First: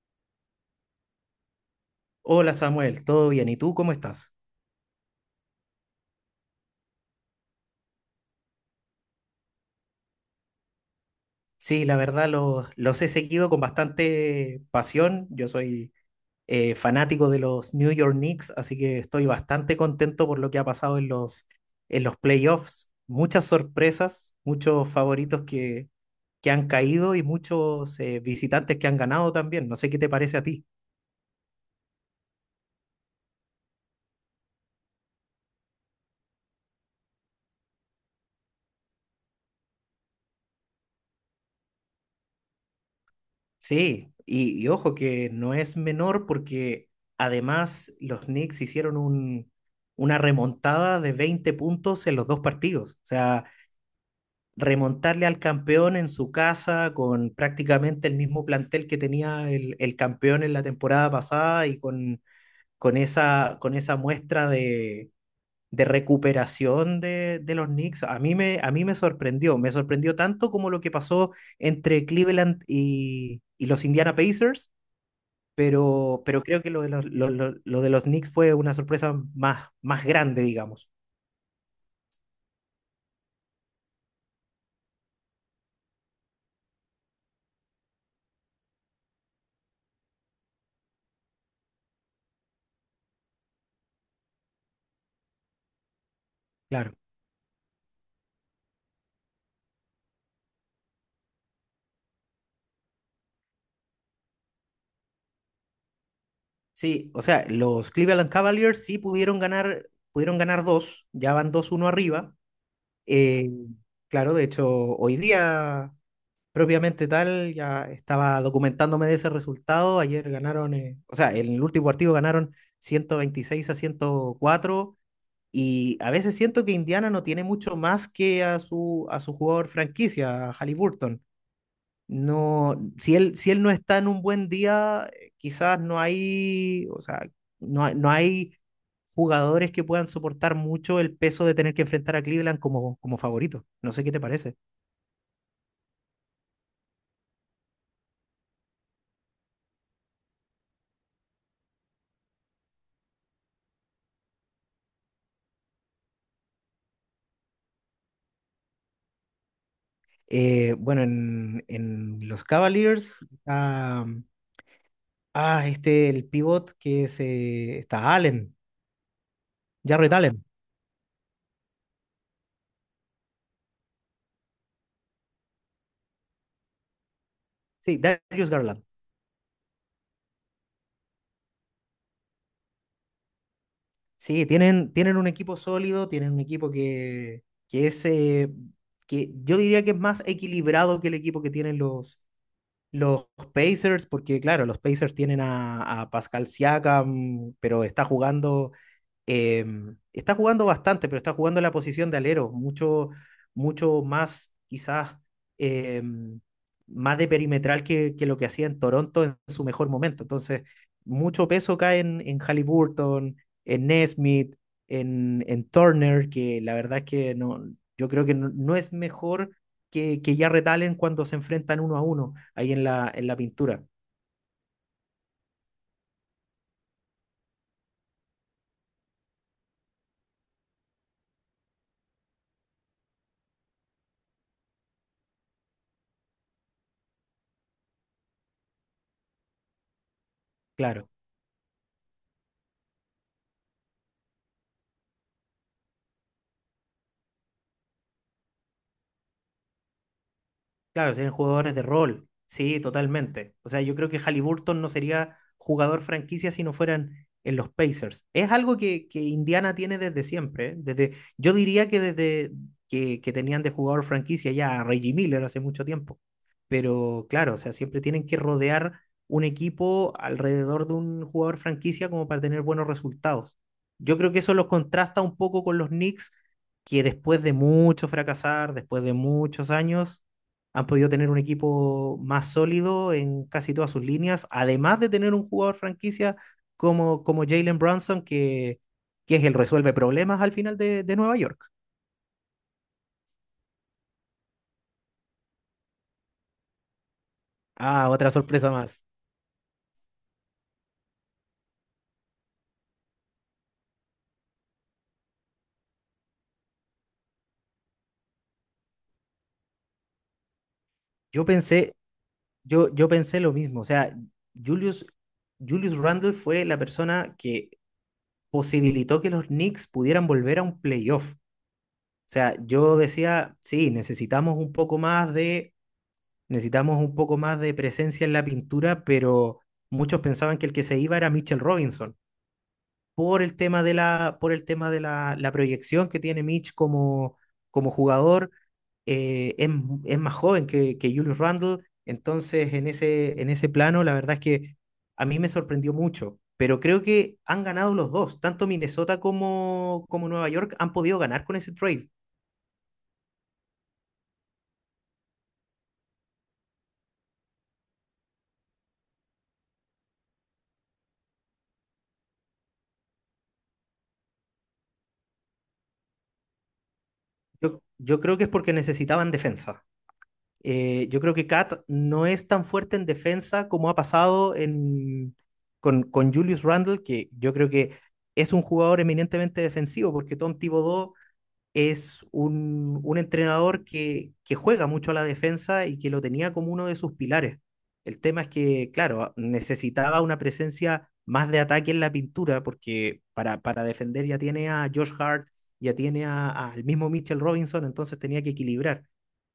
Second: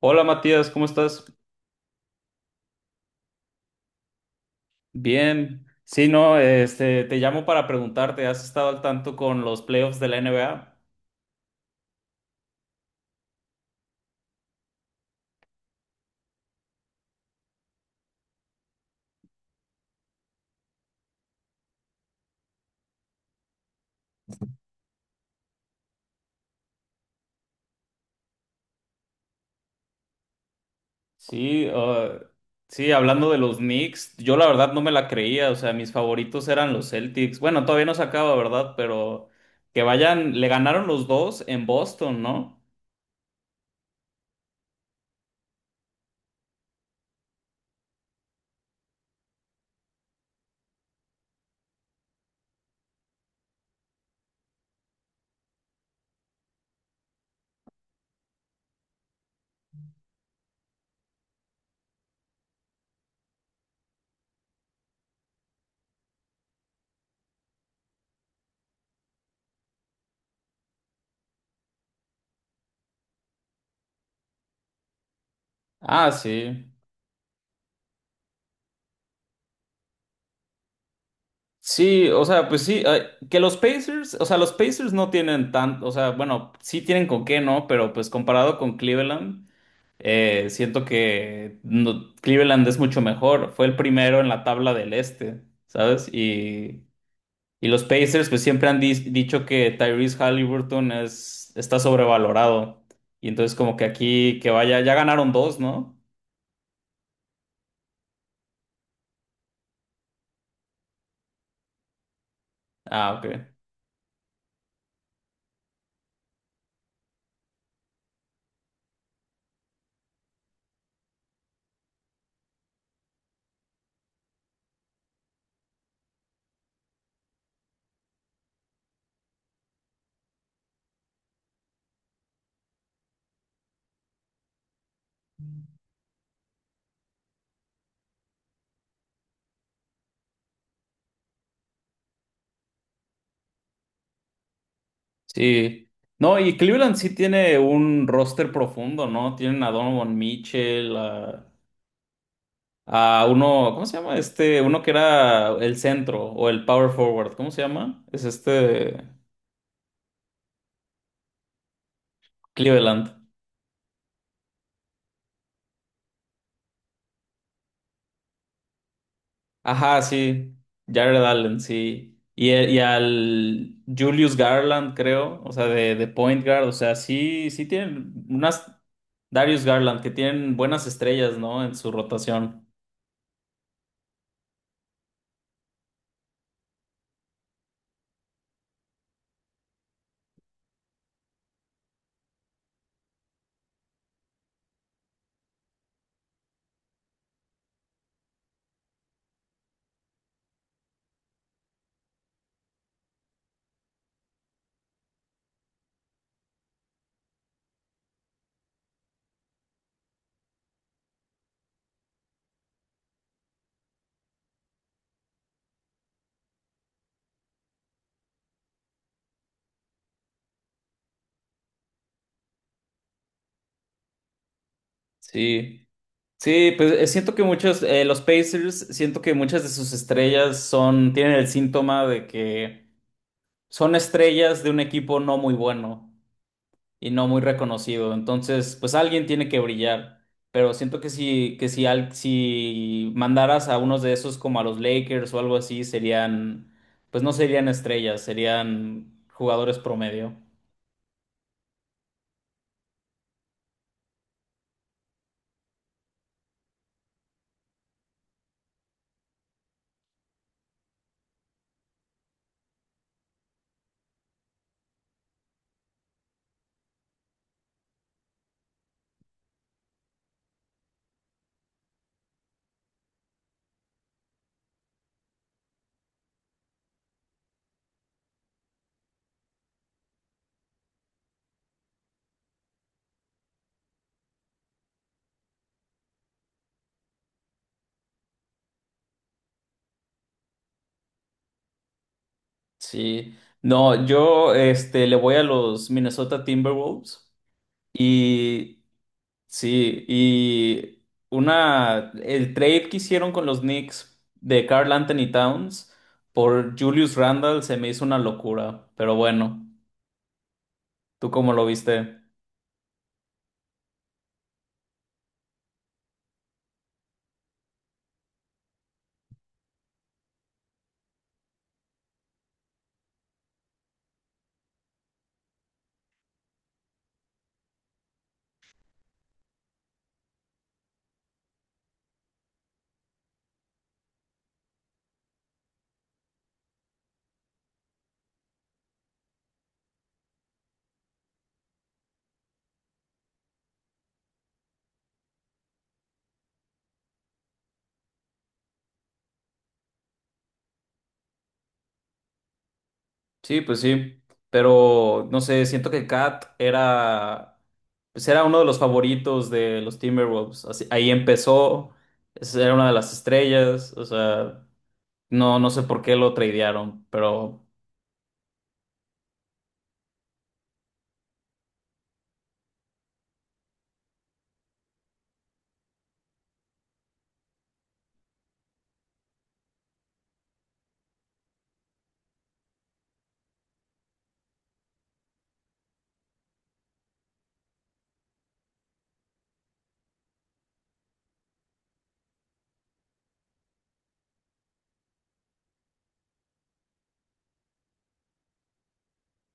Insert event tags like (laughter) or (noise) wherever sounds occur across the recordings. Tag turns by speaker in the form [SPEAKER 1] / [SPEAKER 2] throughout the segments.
[SPEAKER 1] Hola Matías, ¿cómo estás?
[SPEAKER 2] Hola Samuel, ¿todo bien? ¿Y tú cómo estás?
[SPEAKER 1] Bien. Sí, no, te llamo para preguntarte, ¿has estado al tanto con los playoffs de la NBA?
[SPEAKER 2] Sí, la verdad los he seguido con bastante pasión. Yo soy fanático de los New York Knicks, así que estoy bastante contento por lo que ha pasado en los playoffs. Muchas sorpresas, muchos que han caído y muchos visitantes que han ganado también. No sé qué te parece a ti.
[SPEAKER 1] Sí, uh, sí, hablando de los Knicks, yo la verdad no me la creía, o sea, mis favoritos eran los Celtics. Bueno, todavía no se acaba, ¿verdad? Pero que vayan, le ganaron los dos en Boston, ¿no?
[SPEAKER 2] Sí, y ojo que no es menor porque además los Knicks una remontada de 20 puntos en los dos partidos. O sea, remontarle al campeón en su casa con prácticamente el mismo plantel que tenía el campeón en la temporada pasada y con con esa muestra de recuperación de los Knicks, a mí me sorprendió. Me sorprendió tanto como lo que pasó entre Cleveland y los Indiana Pacers
[SPEAKER 1] Ah,
[SPEAKER 2] pero creo que
[SPEAKER 1] sí.
[SPEAKER 2] lo de lo de los Knicks fue una sorpresa más grande, digamos.
[SPEAKER 1] Sí, o sea, pues sí, que los Pacers, o sea, los Pacers no tienen tanto, o sea, bueno, sí tienen con qué, ¿no? Pero pues comparado con Cleveland. Siento que Cleveland es mucho mejor. Fue el primero en la tabla del este, ¿sabes?
[SPEAKER 2] Claro.
[SPEAKER 1] Y los Pacers pues siempre han dicho que Tyrese Halliburton es, está sobrevalorado. Y entonces como que aquí que vaya, ya ganaron dos, ¿no?
[SPEAKER 2] Sí, o sea, los Cleveland Cavaliers sí pudieron ganar dos, ya van dos uno arriba.
[SPEAKER 1] Ah, ok.
[SPEAKER 2] Eh, claro, de hecho, hoy día, propiamente tal, ya estaba documentándome de ese resultado. Ayer ganaron, o sea, en el último partido ganaron 126 a 104. Y a veces siento que Indiana no tiene mucho más que a a su jugador franquicia, a Haliburton. No, si él no está en un buen día, quizás no hay, o sea, no hay jugadores que puedan soportar mucho el peso de tener que enfrentar a Cleveland como favorito. No sé qué te parece.
[SPEAKER 1] Sí. No, y Cleveland sí tiene un roster profundo, ¿no? Tienen a Donovan Mitchell, a uno, ¿cómo se llama? Este, uno que era el centro o el power forward, ¿cómo se llama? Es este.
[SPEAKER 2] Bueno, en los
[SPEAKER 1] Cleveland.
[SPEAKER 2] Cavaliers, este, el pivot que se está Allen,
[SPEAKER 1] Ajá,
[SPEAKER 2] Jarrett Allen.
[SPEAKER 1] sí. Jared Allen, sí. Y y al Julius Garland, creo, o sea, de point guard, o sea, sí, sí
[SPEAKER 2] Sí,
[SPEAKER 1] tienen
[SPEAKER 2] Darius
[SPEAKER 1] unas
[SPEAKER 2] Garland.
[SPEAKER 1] Darius Garland que tienen buenas estrellas, ¿no? En su rotación.
[SPEAKER 2] Sí, tienen un equipo sólido, tienen un equipo que yo diría que es más equilibrado que el equipo que tienen los Pacers, porque claro, los Pacers tienen a Pascal Siakam, pero está eh, está jugando bastante, pero está jugando en la posición de alero, mucho, mucho más quizás eh, más de perimetral lo que hacía en Toronto en su mejor momento. Entonces, mucho peso cae en Halliburton, en Nesmith, en Turner, que la verdad es que no, yo creo que no, no es mejor que ya retalen cuando se enfrentan uno a uno ahí en en la pintura,
[SPEAKER 1] Sí. Sí, pues siento que muchos, los Pacers, siento que muchas de sus estrellas son, tienen el síntoma de que son estrellas de un equipo no muy bueno y no muy reconocido. Entonces, pues alguien tiene que brillar. Pero siento
[SPEAKER 2] claro.
[SPEAKER 1] que si, si mandaras a unos de esos como a los Lakers o algo así, serían, pues no serían estrellas, serían jugadores promedio.
[SPEAKER 2] Claro, serían jugadores de rol. Sí, totalmente. O sea, yo creo que Halliburton no sería jugador franquicia si no fueran en los Pacers. Es algo que Indiana tiene desde siempre. ¿Eh? Desde, yo diría que desde que tenían de jugador franquicia ya a Reggie Miller hace mucho tiempo. Pero claro, o sea, siempre tienen que rodear un equipo alrededor de un jugador franquicia como para tener buenos resultados. Yo creo que eso los contrasta un poco con los Knicks, que después de mucho fracasar, después de muchos años han podido tener un equipo más sólido en casi todas sus líneas, además de tener un jugador franquicia como Jalen Brunson, que es el resuelve problemas al final de Nueva York.
[SPEAKER 1] Sí. No, yo le voy a los Minnesota Timberwolves
[SPEAKER 2] Ah, otra sorpresa
[SPEAKER 1] y
[SPEAKER 2] más.
[SPEAKER 1] sí, y una, el trade que hicieron con los Knicks de Carl Anthony Towns por Julius Randle se me hizo una locura, pero bueno. ¿Tú
[SPEAKER 2] Yo
[SPEAKER 1] cómo lo
[SPEAKER 2] pensé,
[SPEAKER 1] viste?
[SPEAKER 2] yo pensé lo mismo, o sea, Julius, Julius Randle fue la persona que posibilitó que los Knicks pudieran volver a un playoff. O sea, yo decía, sí, necesitamos un poco más de necesitamos un poco más de presencia en la pintura, pero muchos pensaban que el que se iba era Mitchell Robinson, por el tema por el tema de la proyección que tiene Mitch como jugador. Eh, es, es más joven que Julius Randle, entonces en ese plano la verdad es que a mí me sorprendió mucho, pero creo que han ganado los dos, tanto Minnesota como Nueva York han podido ganar con ese trade.
[SPEAKER 1] Sí, pues sí. Pero no sé, siento que Cat era, pues era uno de los favoritos de los Timberwolves. Ahí empezó, era una de las estrellas. O sea, no sé por qué lo tradearon, pero
[SPEAKER 2] Yo creo que es porque necesitaban defensa. Yo creo que Kat no es tan fuerte en defensa como ha pasado en, con Julius Randle, que yo creo que es un jugador eminentemente defensivo, porque Tom Thibodeau es un entrenador que juega mucho a la defensa y que lo tenía como uno de sus pilares. El tema es que, claro, necesitaba una presencia más de ataque en la pintura, porque para defender ya tiene a Josh Hart, ya tiene al mismo Mitchell Robinson, entonces tenía que equilibrar.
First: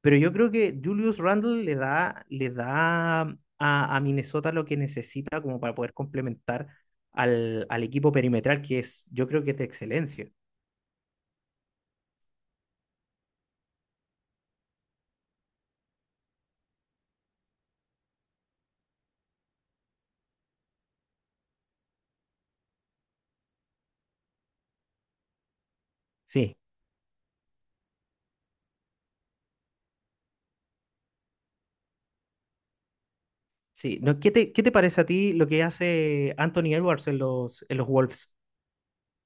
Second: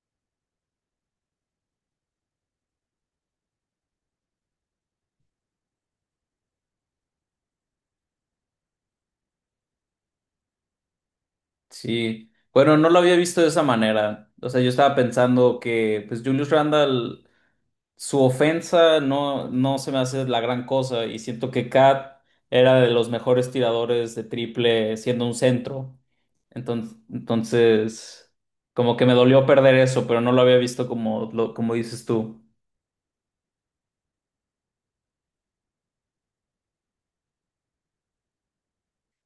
[SPEAKER 2] Pero yo creo que Julius Randle le da a Minnesota lo que necesita como para poder complementar al equipo perimetral, que es, yo creo que es de excelencia.
[SPEAKER 1] sí. Bueno, no lo había visto de esa manera. O sea, yo estaba pensando que, pues, Julius Randle, su ofensa no, no se me hace la gran cosa. Y siento que Cat era de los mejores tiradores de triple siendo un centro.
[SPEAKER 2] Sí.
[SPEAKER 1] Entonces, como que me dolió perder eso, pero no lo había visto como, como dices tú.
[SPEAKER 2] Sí, no, ¿qué te parece a ti lo que hace Anthony Edwards en en los Wolves?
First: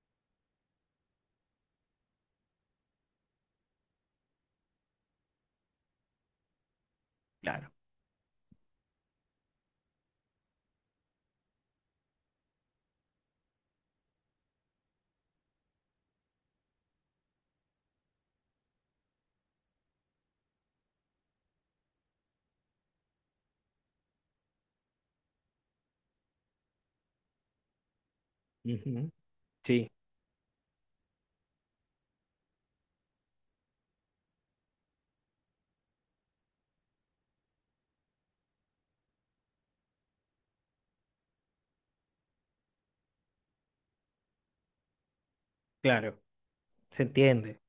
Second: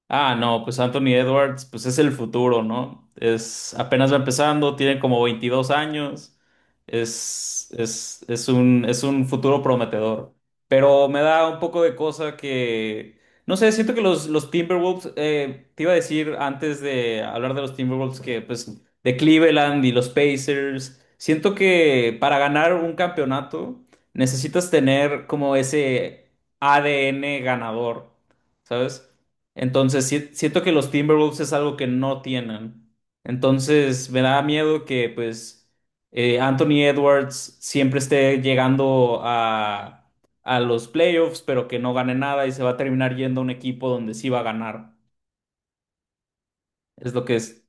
[SPEAKER 1] Ah, no, pues Anthony Edwards, pues es el futuro, ¿no? Es apenas va empezando, tiene como 22 años,
[SPEAKER 2] Claro.
[SPEAKER 1] es un futuro prometedor. Pero me da un poco de cosa que, no sé, siento que los Timberwolves, te iba a decir antes de hablar de los Timberwolves que, pues, de Cleveland y los Pacers, siento que para ganar un campeonato necesitas tener como ese ADN ganador, ¿sabes?
[SPEAKER 2] Ujú. Sí,
[SPEAKER 1] Entonces, siento que los Timberwolves es algo que no tienen. Entonces, me da miedo que, pues, Anthony Edwards siempre esté llegando a los playoffs, pero que no gane nada y se va a terminar yendo a un equipo donde sí va a ganar.
[SPEAKER 2] claro, se
[SPEAKER 1] Es lo que
[SPEAKER 2] entiende.
[SPEAKER 1] es-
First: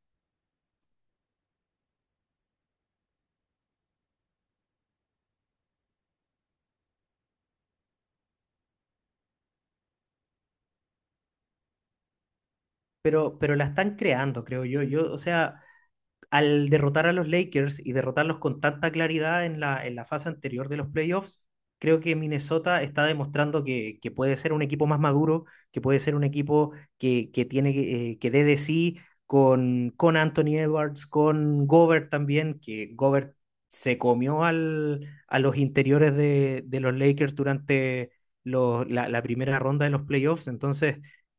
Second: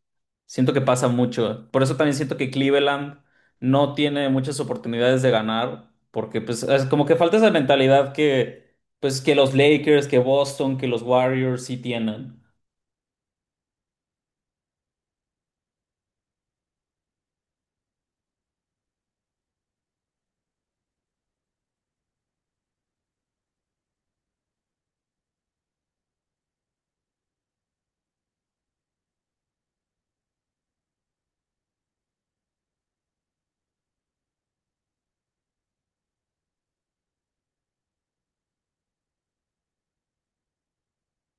[SPEAKER 1] Siento que pasa mucho. Por eso también siento que Cleveland no tiene muchas oportunidades de ganar, porque, pues, es como que falta esa mentalidad que, pues, que los Lakers, que Boston, que los Warriors sí tienen.
[SPEAKER 2] Pero la están creando, creo yo. Yo, o sea, al derrotar a los Lakers y derrotarlos con tanta claridad en en la fase anterior de los playoffs, creo que Minnesota está demostrando puede ser un equipo más maduro, que puede ser un equipo que tiene que dé de sí con Anthony Edwards, con Gobert también, que Gobert se comió a los interiores de los Lakers durante la primera ronda de los playoffs. Entonces,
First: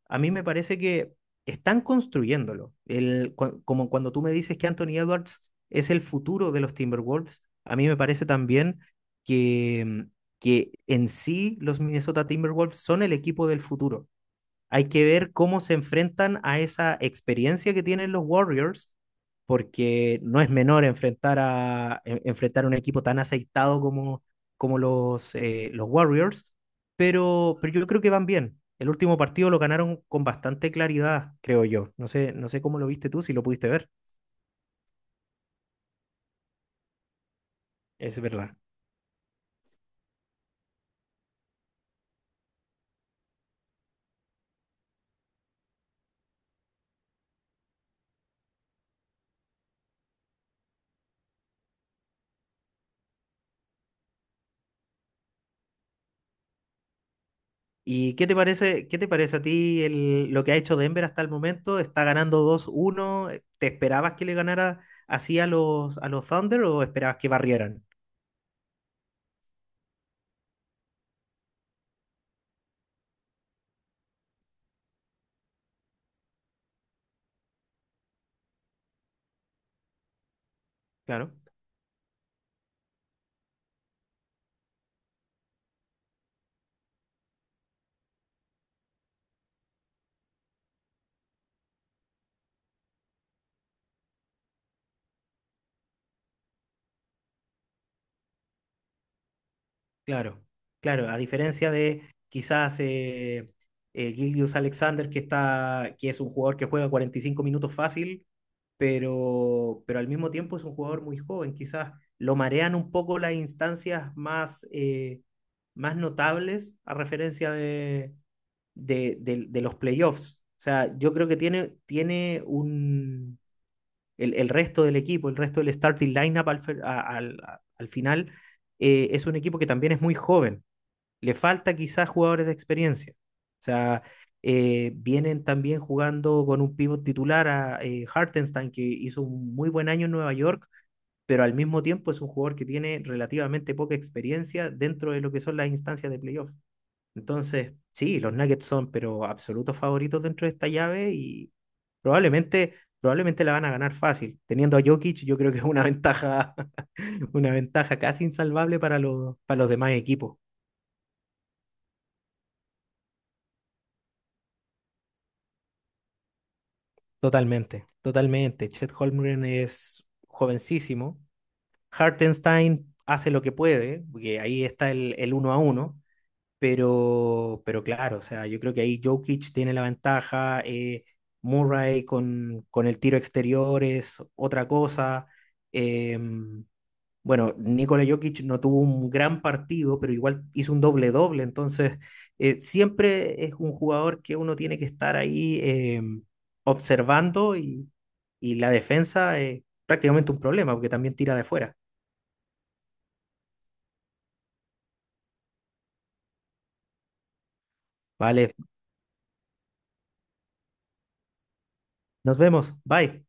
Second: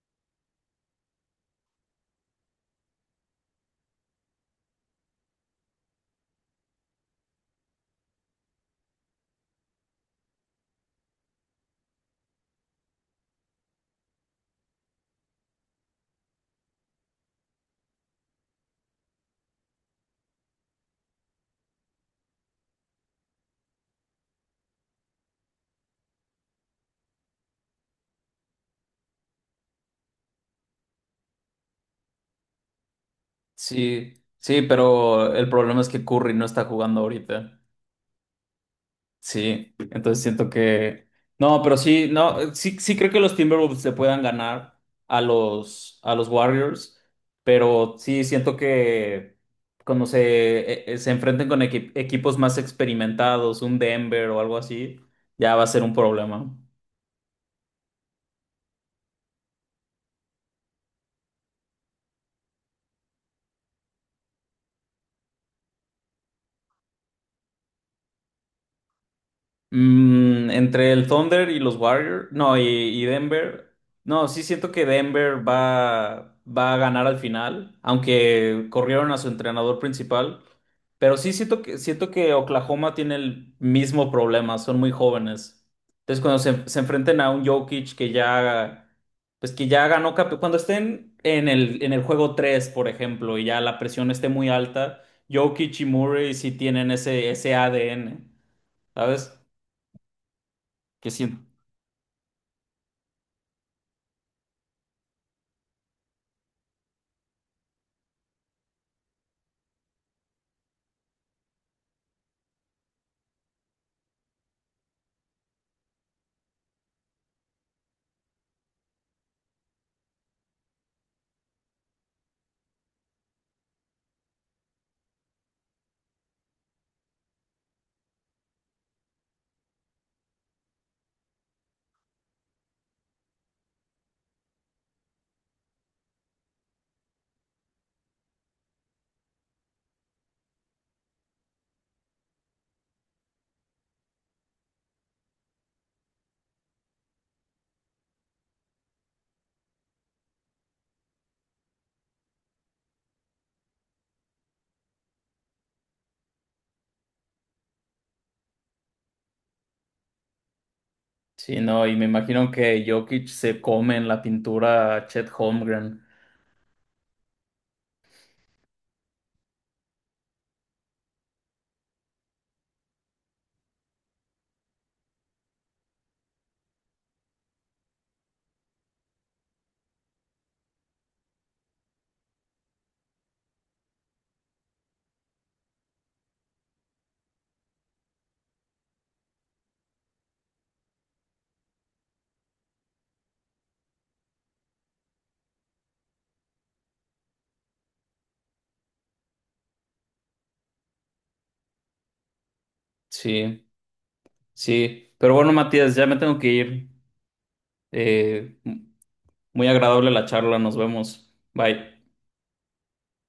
[SPEAKER 2] a mí me parece que están construyéndolo. Como cuando tú me dices que Anthony Edwards es el futuro de los Timberwolves, a mí me parece también que, que en sí los Minnesota Timberwolves son el equipo del futuro. Hay que ver cómo se enfrentan a esa experiencia que tienen los Warriors, porque no es menor enfrentar enfrentar a un equipo tan aceitado como los Warriors, pero yo creo que van bien. El último partido lo ganaron con bastante claridad, creo yo. No sé cómo lo viste tú, si lo pudiste ver.
[SPEAKER 1] Sí, sí, pero el problema es que Curry no está jugando ahorita.
[SPEAKER 2] Es verdad.
[SPEAKER 1] Sí, entonces siento que… No, pero sí, no, sí, sí creo que los Timberwolves se puedan ganar a a los Warriors, pero sí siento que cuando se enfrenten con equipos más experimentados, un Denver o algo así, ya va a ser un problema.
[SPEAKER 2] ¿Y qué te parece a ti lo que ha hecho Denver hasta el momento? ¿Está ganando dos uno? ¿Te esperabas que le ganara así a a los Thunder o esperabas que barrieran?
[SPEAKER 1] Mm, entre el Thunder y los Warriors, no, y Denver, no, sí siento que Denver va a ganar al final, aunque corrieron a su entrenador principal, pero sí
[SPEAKER 2] Claro,
[SPEAKER 1] siento que Oklahoma tiene el mismo problema, son muy jóvenes. Entonces cuando se enfrenten a un Jokic que ya, pues que ya ganó, cuando estén en el juego 3 por ejemplo, y ya la presión esté muy alta, Jokic y Murray sí tienen ese ADN, ¿sabes?
[SPEAKER 2] claro, claro.
[SPEAKER 1] ¿Qué
[SPEAKER 2] A
[SPEAKER 1] siento?
[SPEAKER 2] diferencia de quizás Gildius Alexander, que está, que es un jugador que juega 45 minutos fácil, pero al mismo tiempo es un jugador muy joven. Quizás lo marean un poco las instancias más notables a referencia de los playoffs. O sea, yo creo que tiene un, el resto del equipo, el resto del starting lineup al final, es un equipo que también es muy joven. Le falta quizás jugadores de experiencia. O sea, vienen también jugando con un pivot titular a Hartenstein, que hizo un muy buen año en Nueva York, pero al mismo tiempo es un jugador que tiene relativamente poca experiencia dentro de lo que son las instancias de playoff. Entonces, sí, los Nuggets son, pero absolutos favoritos dentro de esta llave y probablemente, probablemente la van a ganar fácil. Teniendo a Jokic, yo creo que es una ventaja, (laughs) una ventaja casi insalvable para para los demás equipos.
[SPEAKER 1] Sí, no, y me imagino que Jokic se come en la pintura a Chet Holmgren.
[SPEAKER 2] Totalmente, totalmente. Chet Holmgren es jovencísimo. Hartenstein hace lo que puede, porque ahí está el uno a uno, pero claro, o sea, yo creo que ahí Jokic tiene la ventaja, Murray con el tiro exterior es otra cosa. em, bueno, Nikola Jokic no tuvo un gran partido, pero igual hizo un doble-doble, entonces siempre es un jugador que uno tiene que estar ahí observando y la defensa es prácticamente un problema porque también tira de fuera.
[SPEAKER 1] Sí, sí. Pero bueno, Matías, ya me tengo que ir.
[SPEAKER 2] Vale,
[SPEAKER 1] Eh, muy agradable la charla, nos vemos. Bye.
[SPEAKER 2] nos vemos, bye.